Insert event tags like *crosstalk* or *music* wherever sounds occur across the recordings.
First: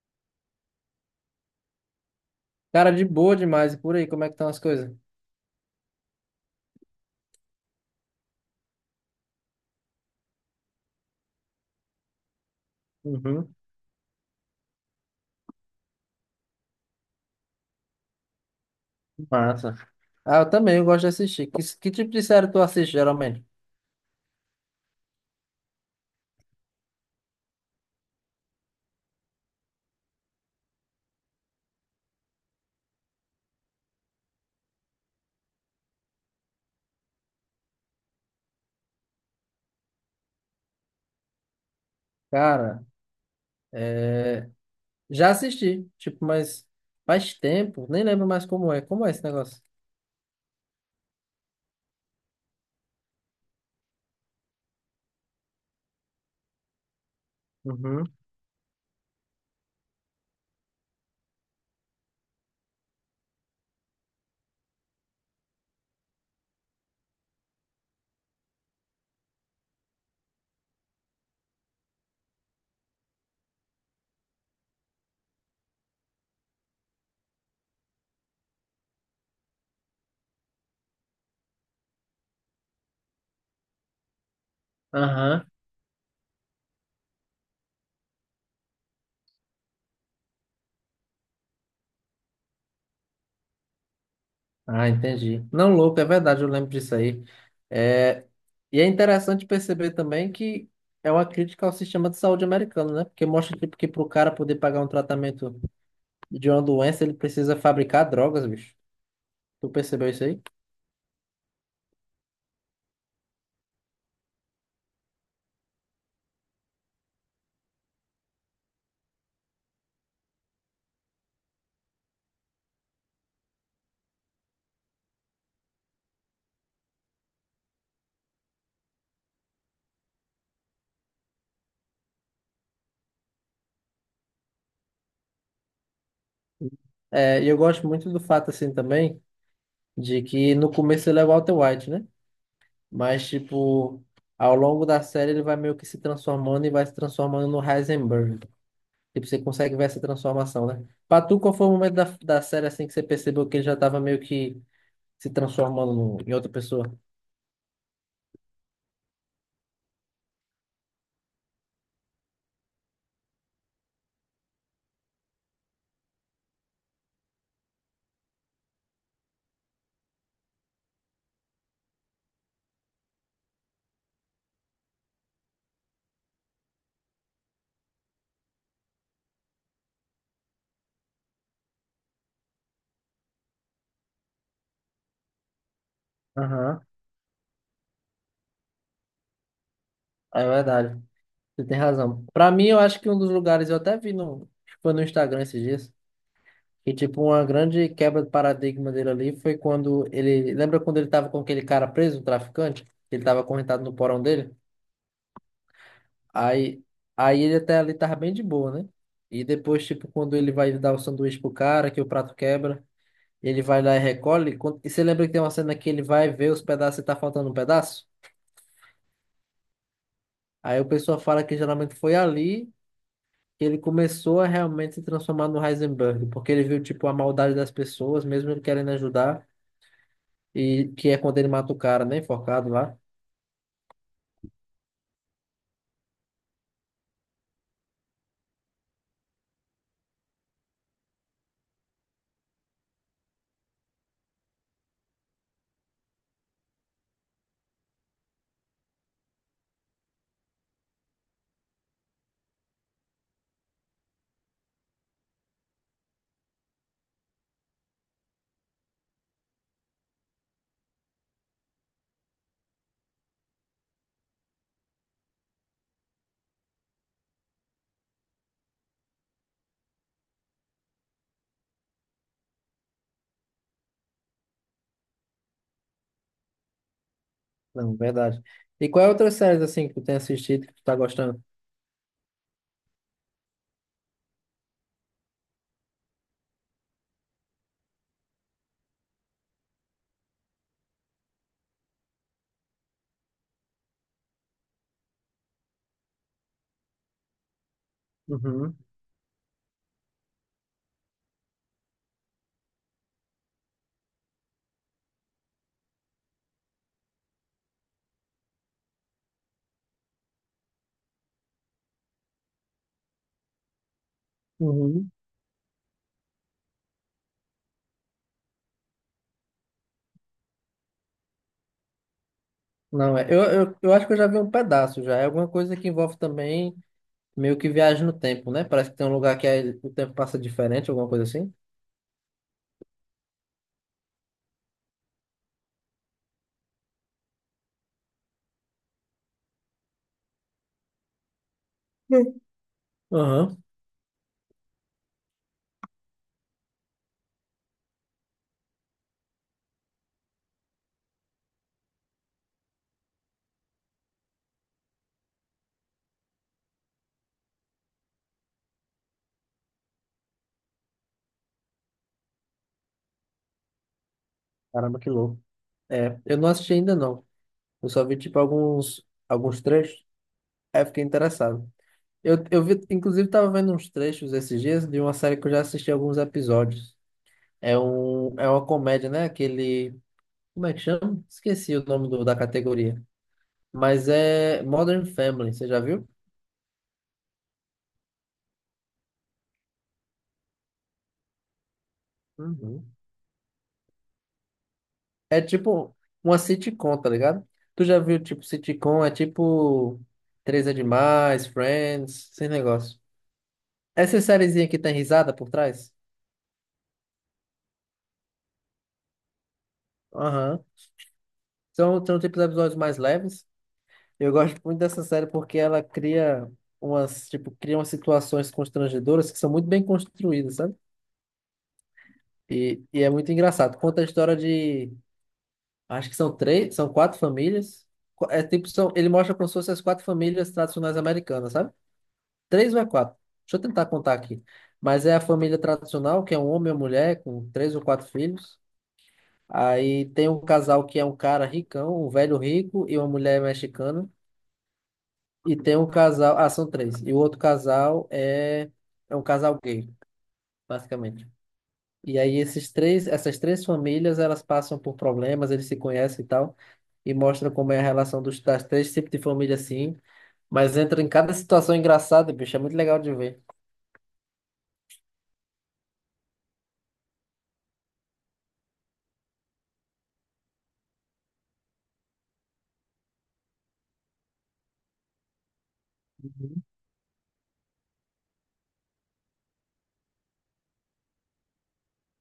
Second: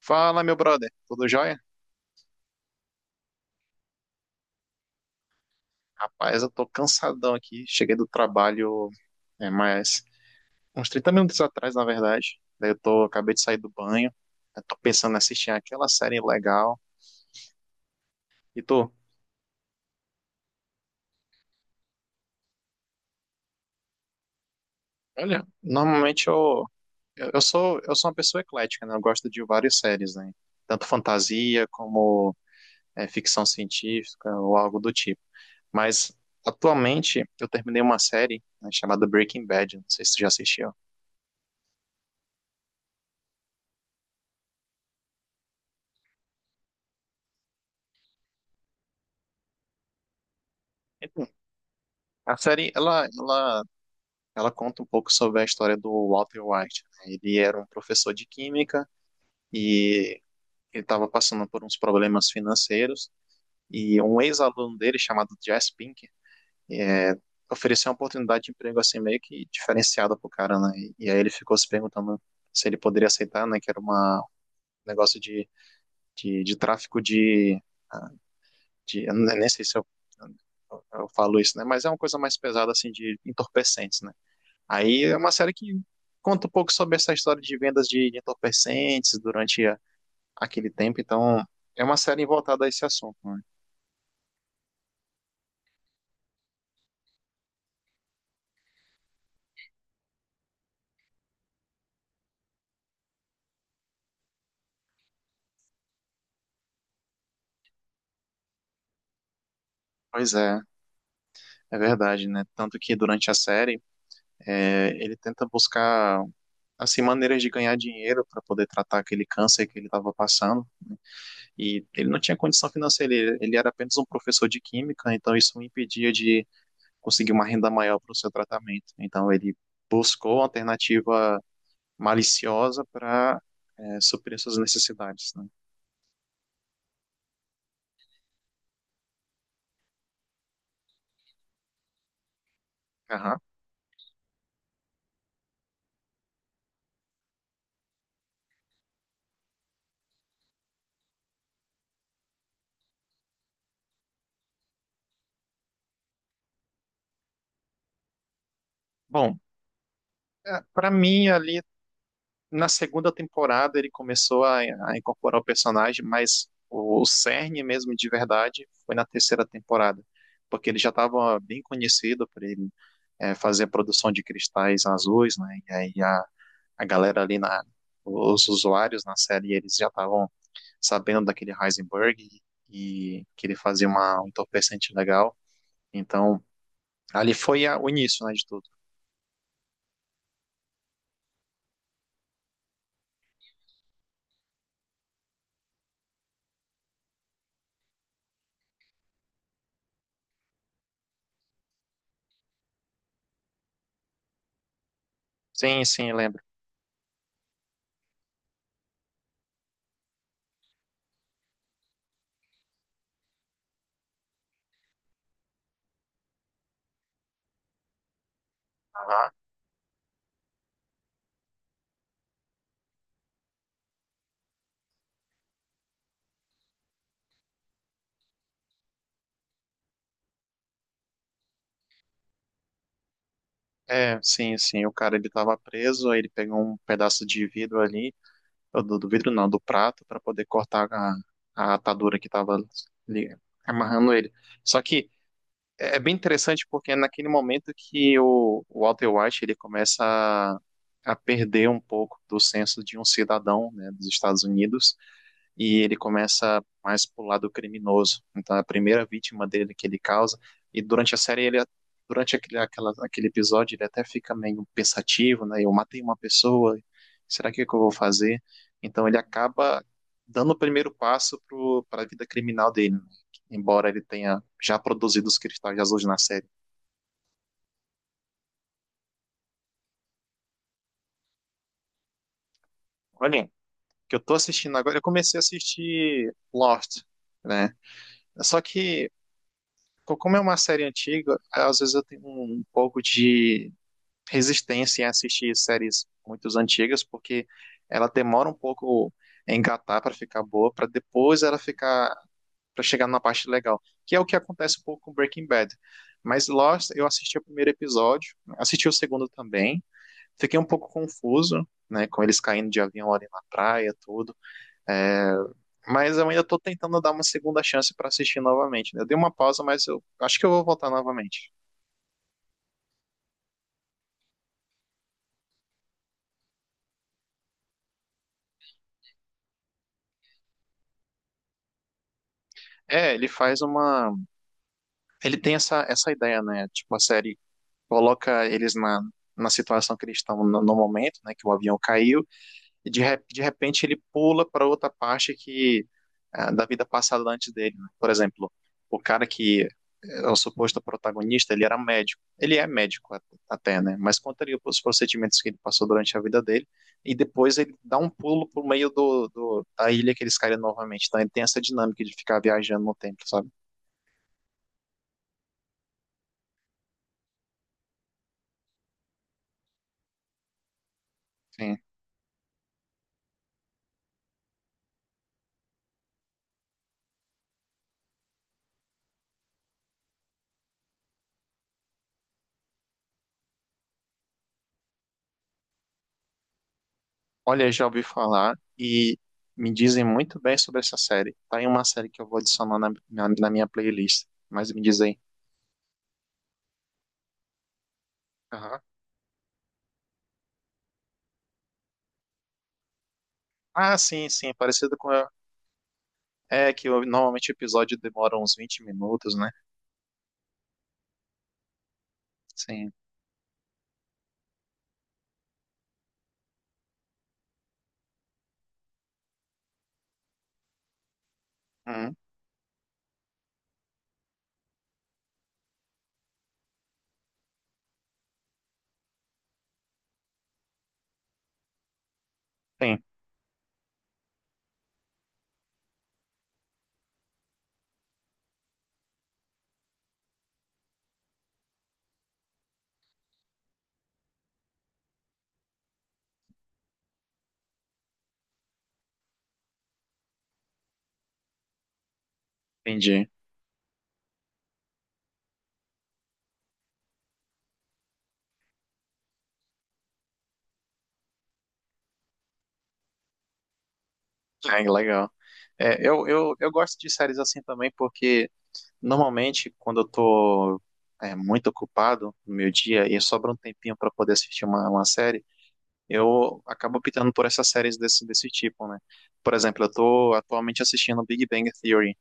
Fala, meu brother, tudo jóia? Cara, de boa demais. E por aí, como é que estão as coisas? Rapaz, eu tô cansadão aqui. Cheguei do trabalho, mais uns 30 minutos atrás, na verdade. Daí eu tô, acabei de Uhum, sair do banho. Eu tô pensando em assistir aquela série legal. E tu? massa. Ah, eu também, eu gosto de assistir. Que tipo de série tu assiste, geralmente? Olha, normalmente eu sou uma pessoa eclética, né? Eu gosto de várias séries, né? Tanto fantasia como ficção científica ou algo do tipo. Mas atualmente eu terminei uma série, né, chamada Breaking Bad. Não sei se tu já assistiu. Cara, já assisti, tipo, mas faz tempo, nem lembro mais como é. Como é esse negócio? A série, ela conta um pouco sobre a história do Walter White, né? Ele era um Uhum, professor de química e ele estava passando por uns problemas financeiros e um ex-aluno dele, chamado Jess Pink, é, ofereceu uma oportunidade de emprego assim meio que diferenciada pro cara, né? E aí ele ficou se perguntando se ele poderia aceitar, né? Que era uma, um negócio de, tráfico de, ah, de... Eu nem sei se eu, eu falo isso, né? Mas é uma coisa mais pesada, assim, de entorpecentes, né? Aí é uma aham. série que conta um pouco sobre essa história de vendas de entorpecentes durante aquele tempo, então é uma série voltada a esse assunto, né? Ah, entendi. Não, louco, é verdade, eu lembro disso aí. É, e é interessante perceber também que é uma crítica ao sistema de saúde americano, né? Porque mostra tipo, que para o cara poder pagar um tratamento de uma doença, ele precisa fabricar drogas, bicho. Tu percebeu isso Pois aí? é, é verdade, né? Tanto que durante a série ele tenta buscar assim maneiras de ganhar dinheiro para poder tratar aquele câncer que ele estava passando e ele não tinha condição financeira, ele era apenas um professor de química, então isso o impedia de conseguir uma renda maior para o seu tratamento. Então ele buscou alternativa maliciosa para suprir suas necessidades, né? É, e eu gosto muito do fato, assim, também, de que no começo ele é o Walter White, né? Mas, Aham. tipo, ao longo da série ele vai meio que se transformando e vai se transformando no Heisenberg. Tipo, você consegue ver essa transformação, né? Pra tu, qual foi o momento da série, assim, que você percebeu que ele já tava meio que se transformando no- em outra pessoa? Bom, para mim ali na segunda temporada ele começou a incorporar o personagem, mas o cerne mesmo de verdade foi na terceira temporada, porque ele já estava bem conhecido por ele fazer a produção de cristais azuis, né? E aí a galera ali na os usuários na série eles já estavam sabendo daquele Heisenberg e que ele fazia uma, um entorpecente legal. Então, Aham. ali foi o início, né, de tudo. É verdade. Você tem razão. Pra mim, eu acho que um dos lugares, eu até vi no, acho que foi no Instagram esses dias, e, tipo, uma grande quebra de paradigma dele ali foi quando ele. Lembra quando ele tava com aquele cara preso, o traficante? Ele tava acorrentado no porão dele? Sim, sim, lembro. Aí, aí ele até ali tava bem de boa, né? E depois, tipo, quando ele vai dar o sanduíche pro cara, que o prato quebra, ele vai lá e recolhe. E quando- e você lembra que tem uma cena que ele vai ver os pedaços e tá faltando um pedaço? Aham. Aí o pessoal fala que geralmente foi ali que ele começou a realmente se transformar no Heisenberg, porque ele viu, tipo, a maldade das pessoas, mesmo ele querendo ajudar. E que é quando ele mata o cara, né? Enforcado lá. É, sim, sim. O cara ele tava preso, aí ele pegou um pedaço de vidro ali, ou do, do vidro não, do prato, para poder cortar a atadura que tava ali, amarrando ele. Só que é bem interessante porque é naquele momento que o Walter White ele começa a perder um pouco do senso de um cidadão, né, dos Estados Unidos e ele começa mais pro lado criminoso. Então, é a primeira vítima dele que ele causa, e durante a série, ele, durante aquele, aquela, aquele episódio, ele até fica meio pensativo, né? Eu matei uma pessoa, será que é que eu vou fazer? Então, ele acaba dando o primeiro passo para a vida criminal dele, né? Embora ele tenha já produzido os cristais azuis na série. Não, verdade. E qual é a outra série assim que tu tem assistido que tu tá gostando? Olha, que eu tô assistindo agora, eu comecei a assistir Lost, né? Só que como é uma série antiga, às vezes eu tenho um, um pouco de resistência em assistir séries muito antigas, porque ela demora um Uhum, pouco a engatar para ficar boa, para depois ela ficar para chegar na parte legal, que é o que acontece um pouco com Breaking Bad. Mas Lost, eu assisti o primeiro episódio, assisti o segundo também, fiquei um pouco confuso, né, com eles caindo de avião ali na praia, tudo. uhum. É, mas eu ainda estou tentando dar uma segunda chance para assistir novamente, né? Eu dei uma pausa, mas eu acho que eu vou voltar novamente. Não, é. Eu acho que eu já vi um pedaço já. É alguma coisa que envolve também meio que viagem no tempo, né? Parece que tem um lugar que aí o tempo passa diferente, alguma coisa assim. É, ele faz uma. Ele tem essa, essa ideia, né? Tipo, a série coloca eles na, na situação que eles estão no, no momento, né? Que o avião caiu, Sim. e de, de Aham. repente ele pula para outra parte que ah, da vida passada antes dele, né? Por exemplo, o cara que é o suposto protagonista, ele era médico. Ele é médico até, né? Mas conta ali os procedimentos que ele passou durante a vida dele e depois ele dá um pulo pro meio do, da ilha que eles caíram novamente. Então ele tem essa dinâmica de ficar viajando no tempo, sabe? Caramba, que louco. É, eu não assisti ainda não. Eu só vi tipo alguns trechos. Aí eu fiquei interessado. Sim. Eu vi, inclusive, tava vendo uns trechos esses dias de uma série que eu já assisti alguns episódios. É, um, é uma comédia, né? Aquele. Como é que chama? Esqueci o nome do- da categoria. Mas é Modern Family, você já viu? Olha, já ouvi falar e me dizem muito bem sobre essa série. Tá em uma série que eu vou adicionar na, Uhum. na minha playlist. Mas me diz aí. É tipo uma sitcom, tá ligado? Tu já viu, tipo, Aham. sitcom? É tipo Três é Demais, Friends, esse negócio. Ah, Essa sim, sim, é sériezinha que tem parecido com a... risada por trás? É que normalmente o episódio demora uns 20 minutos, né? Aham. São tipos de episódios Sim. mais leves. Eu gosto muito dessa série porque ela cria umas, tipo, cria umas situações constrangedoras que são muito bem construídas, sabe? Hum, E é muito engraçado. Conta a história de. Acho que são três, são quatro famílias. Qu- É tipo, são, ele mostra como se fossem as quatro famílias tradicionais americanas, sabe? Três ou é sim, quatro? Deixa eu tentar contar aqui. Mas é a família tradicional, que é um homem e uma mulher, com três ou quatro filhos. Aí tem um casal que é um cara ricão, um velho rico e uma mulher mexicana. E tem um casal. Ah, são três. E o outro casal é um casal gay, basicamente. E aí entendi. essas três famílias, elas passam por problemas, eles se conhecem e tal, e mostra como é a relação dos, das três tipos de família assim, mas entra em cada situação engraçada, bicho, é muito legal de ver. É, legal. É, eu gosto de séries assim também, porque normalmente quando eu tô muito ocupado no meu dia e sobra um tempinho para poder assistir uma série, eu acabo optando por essas séries desse, desse tipo, né? Por exemplo, eu tô atualmente assistindo Big Bang Theory,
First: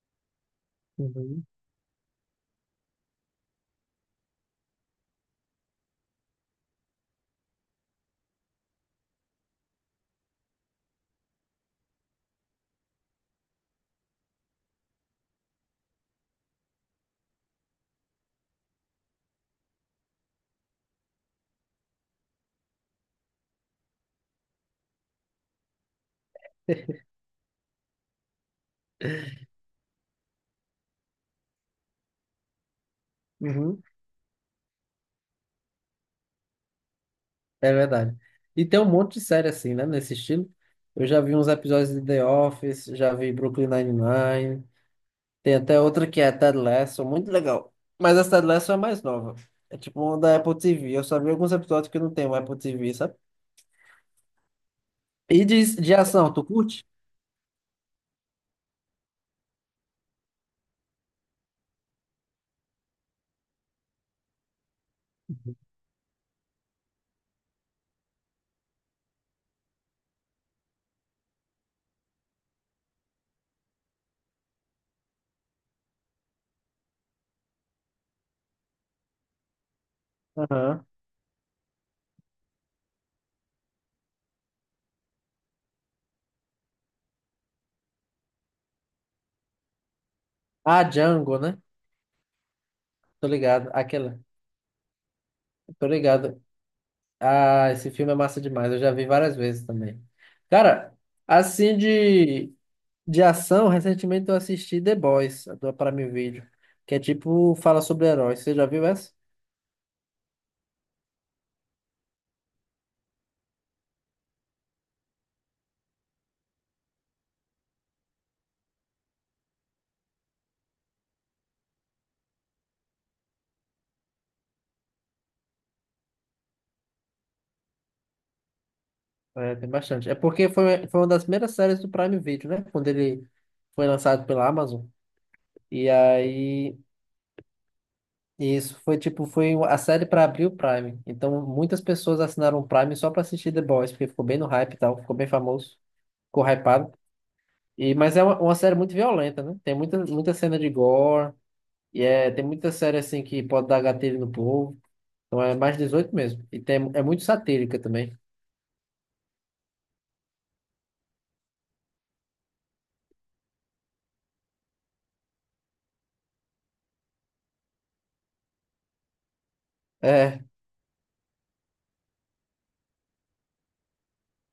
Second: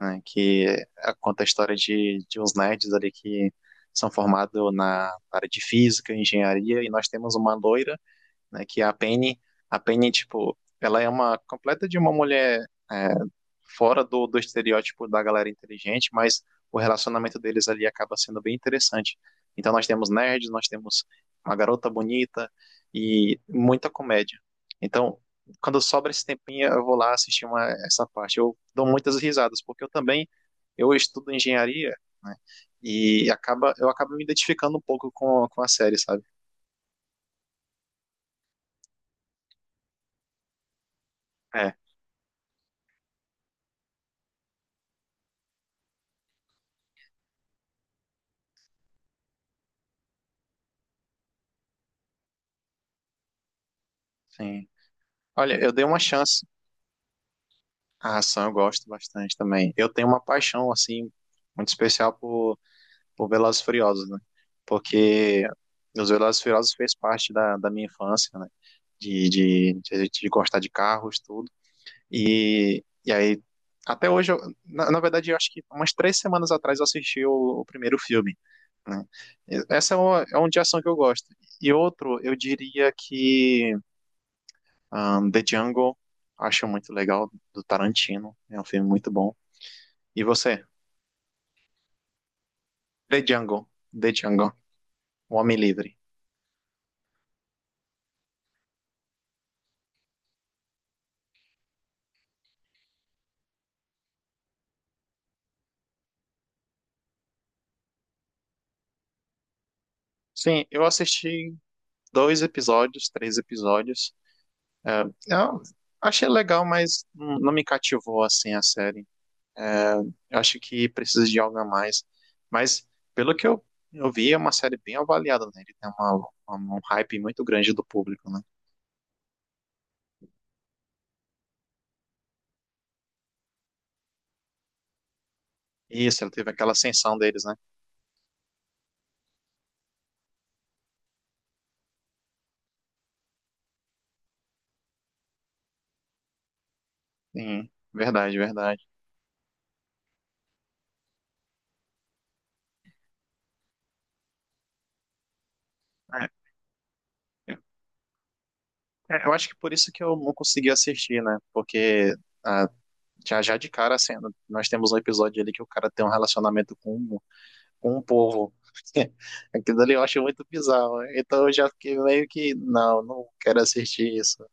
né, que Uhum, é, conta a uhum, história de uns nerds ali que são formados na área de física, engenharia, e nós temos uma loira, né, que é a Penny. A Penny, tipo, ela é uma completa de uma mulher é, fora do, do estereótipo da galera inteligente, mas o relacionamento deles ali acaba sendo bem interessante. Então nós temos nerds, nós temos uma garota bonita e muita comédia. Então, quando sobra esse tempinho, eu vou *laughs* lá assistir uma, essa parte. Eu dou muitas risadas, porque eu também eu estudo engenharia, né? E acaba, uhum. eu acabo me identificando um pouco com a série, sabe? É verdade. E tem um monte de série assim, né, nesse estilo. Eu já vi uns É, episódios de The Office, já vi Brooklyn Nine-Nine, tem até outra que é Ted Lasso, muito legal. Mas essa Ted Lasso é mais nova. É tipo uma da Apple TV. Eu só vi alguns episódios que não tem o Apple TV, sabe? sim. E Olha, eu de, dei de uma ação, tu chance. curte? A ação eu gosto bastante também. Eu tenho uma paixão, assim, muito especial por Velozes e Furiosos, né? Porque os Velozes e Furiosos fez parte da, da minha infância, né? De a gente de gostar de carros, tudo. E aí, até hoje, na, na verdade, eu acho que umas 3 semanas atrás eu assisti o primeiro filme, né? E essa é, uma, é um de ação Aham. que eu gosto. E outro, eu diria que The Jungle, acho muito legal, do Tarantino. É um filme muito bom. E você? Ah, Django, né? The Tô Jungle. ligado. The Aquela. Jungle. O Homem Tô Livre. ligado. Ah, esse filme é massa demais. Eu já vi várias vezes também. Cara, assim de ação, recentemente eu assisti The Boys, do Prime Video, que é tipo, fala sobre heróis. Você já viu essa? Sim, eu assisti 2 episódios, 3 episódios. É, eu achei legal, mas não me cativou assim a série. Eu acho que precisa de algo a mais. Mas, pelo que eu vi, é uma série bem avaliada, né? Ele tem uma, um hype muito grande do público, né? É, tem bastante. É porque foi uma das primeiras séries do Prime Video, né? Quando ele foi lançado pela Amazon. E Isso, ele teve aquela aí ascensão deles, né? isso, foi tipo, foi a série para abrir o Prime. Então, muitas pessoas assinaram o Prime só para assistir The Boys, porque ficou bem no hype e tal, ficou bem famoso, ficou hypado. Sim, E, mas é verdade, uma série verdade. muito violenta, né? Tem muita, muita cena de gore, e é, tem muita série assim que pode dar gatilho no povo. Então é mais 18 É, mesmo. E tem, é muito satírica também. Eu acho que por isso que eu não consegui assistir, né? Porque ah, já já de cara, assim, nós temos um episódio ali que o cara tem um relacionamento com um com o povo. *laughs* Aquilo dali eu acho É, muito bizarro, né? Então eu já fiquei meio que, não, não quero assistir isso.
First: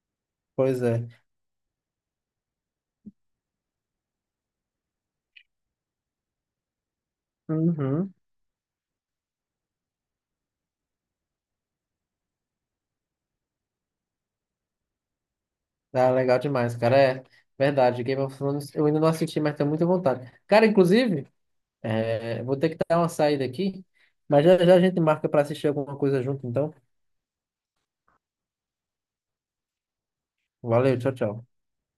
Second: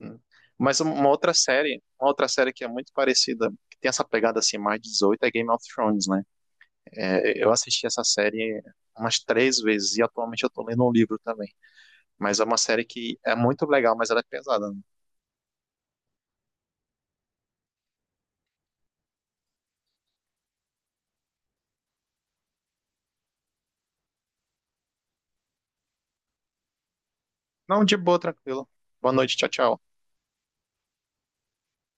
Hum. Mas pois um, é. Uma outra série que é muito parecida, que tem essa pegada assim, mais 18, é Game of Thrones, né? É, eu assisti essa Uhum. série umas 3 vezes e atualmente eu tô lendo um livro também. Mas é uma série que é muito legal, mas ela é pesada, né? Ah, legal demais, cara. É verdade. Game of Thrones eu ainda não assisti, mas tenho muita vontade. Cara, inclusive. É, vou ter que dar uma saída aqui, mas já já a gente marca para assistir alguma coisa junto, então. Não, de boa, tranquilo. Boa noite, tchau, tchau. Valeu, tchau, tchau.